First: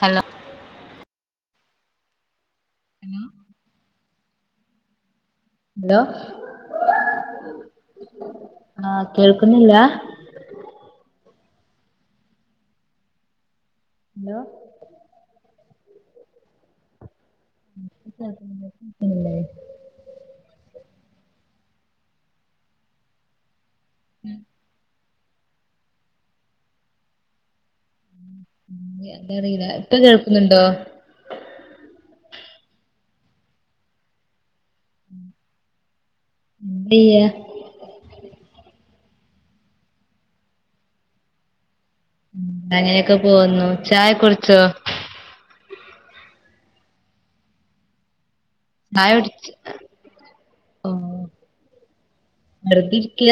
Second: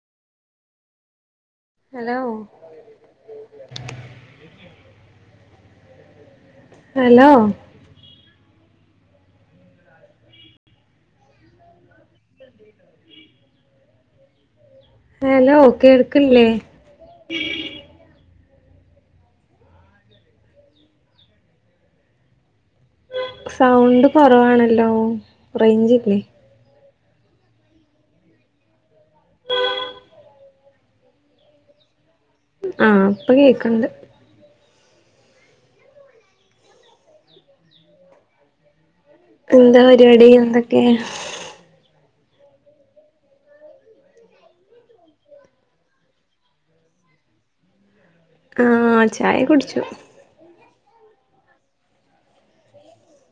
Hello hello hello hello hello ആഹ് കേൾക്കുന്നില്ല [inaudible] hello hello കേൾക്കില്ലേ [unintelligible] സൗണ്ട് കുറവാണല്ലോ റേഞ്ച്ല്ലേ എന്താ അറിയില്ല ഇപ്പ കേൾക്കുന്നുണ്ടോ ആഹ് അപ്പൊ കേക്ണ്ട് വയ്യെ എന്താ പരിപാടി എന്തൊക്കെ അങ്ങനെയൊക്കെ പോക്കുന്നു ചായ കുടിച്ചോ ആഹ് ചായ കുടിച് കുടിച്ചു ഓ വെറുതിരിക്ക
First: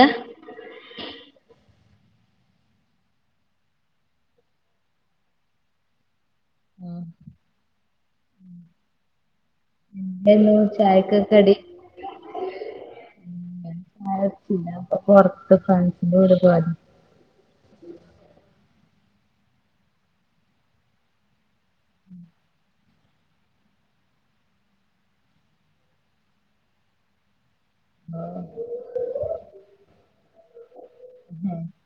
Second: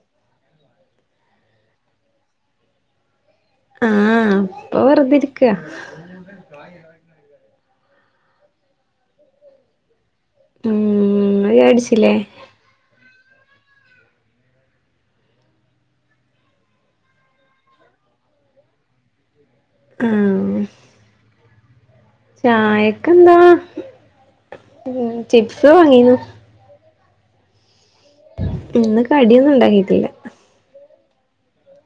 ആഹ് അപ്പൊ വെർതിര്ക്ക. ആഹ്. എന്തെനു ചായക്ക് ഉം കടി. അത് അടിച്ചില്ലേ ചായുട്ച്ചില്ല അപ്പൊ പൊർത്ത് ഫ്രണ്ട്സിന്റെ വീട് പോയ ഉ ആഹ്. ചായക്കെന്താ ചിപ്സ് വാങ്ങിന്നു. ആഹ്. ഇന്ന് കട്യൊന്നുണ്ടാക്കിയിട്ടില്ല. [inaudible]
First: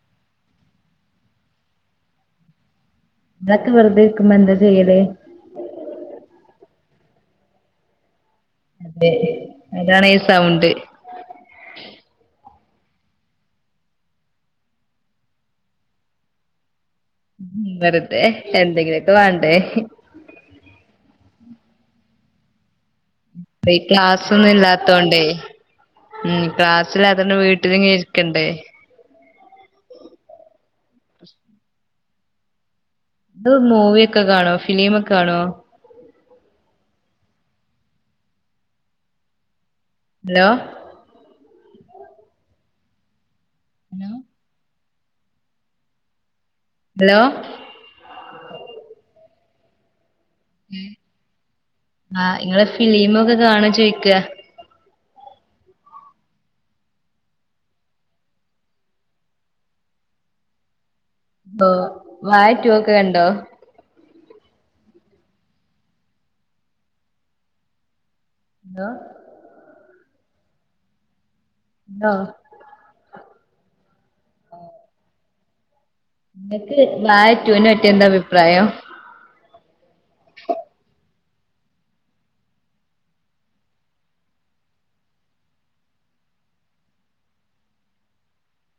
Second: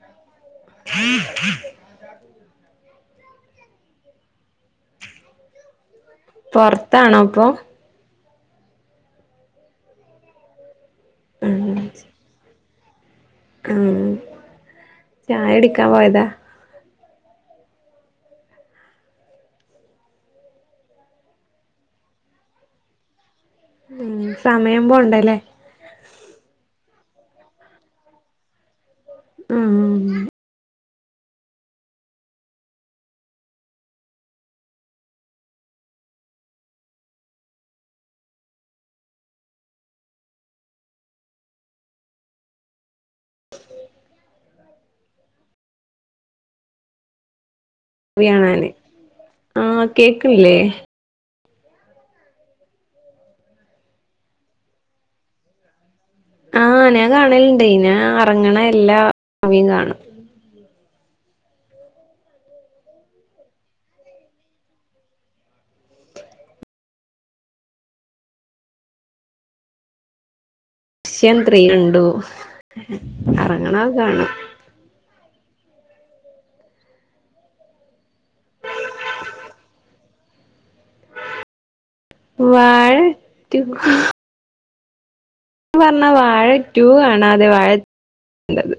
ഇങ്ങളൊക്കെ വെറുതെ ഇര്ക്കുമ്പൊ എന്താ ചെയ്യലേ. പൊർത്താണോപ്പൊ. അതെ അതാണ് ഈ സൗണ്ട്. ഉം ഉം. ഉം ചായടിക്കാൻ പോയതാ. വെർതെ എന്തെങ്കിലൊക്കെ വേണ്ടേ. പ്പയ് ഉം സമയം ക്ലാസ്സൊന്നുല്ലാത്തോണ്ടേ. പോണ്ടല്ലേ ഉം ക്ലാസ്സ്ല്ലാത്തോണ്ട് വീട്ടില്ങ്ങ ഇര്ക്കണ്ടേ. ഉം ഉം ഉം. ഇത് മൂവിയൊക്കെ കാണോ ഫിലിമൊക്കെ കാണോ. ഹലോ. ഹലോ. ഹലോ. വ്യണാന് ആഹ് കേക്കില്ലേ. ആഹ് ഇങ്ങള് ഫിലിമൊക്കെ കാണൊ ചോയ്ക്ക. ആഹ് ഞാൻ കാണല്ണ്ടെ ഞാൻ എർങ്ണ എല്ലാ മുവിം കാണും. പ്പൊ വായ റ്റു ഒക്കെ കണ്ടോ. എന്തോ. ശ്യം ത്രീ ഉണ്ടു ഹലോ എർങ്ണക കാണു. ഇങ്ങക്ക് വായ റ്റുനെ പറ്റി എന്താ അഭിപ്രായം. വാഴ റ്റു. പർഞ്ഞാ വാഴ റ്റു കാണാതെ വാഴ ണ്ടത്.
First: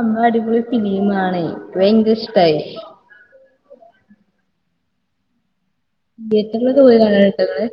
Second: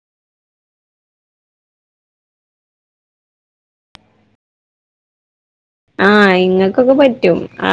നമ്മളടിപൊളി ഫിലീമാണെ ഭയങ്കരഷ്ടായി. ആഹ് തിയേറ്റർലൊക്കെ ഇങ്ങക്കൊക്കെ പോയി പറ്റും കാണല്ണ്ടൊങ്ങള്. ആ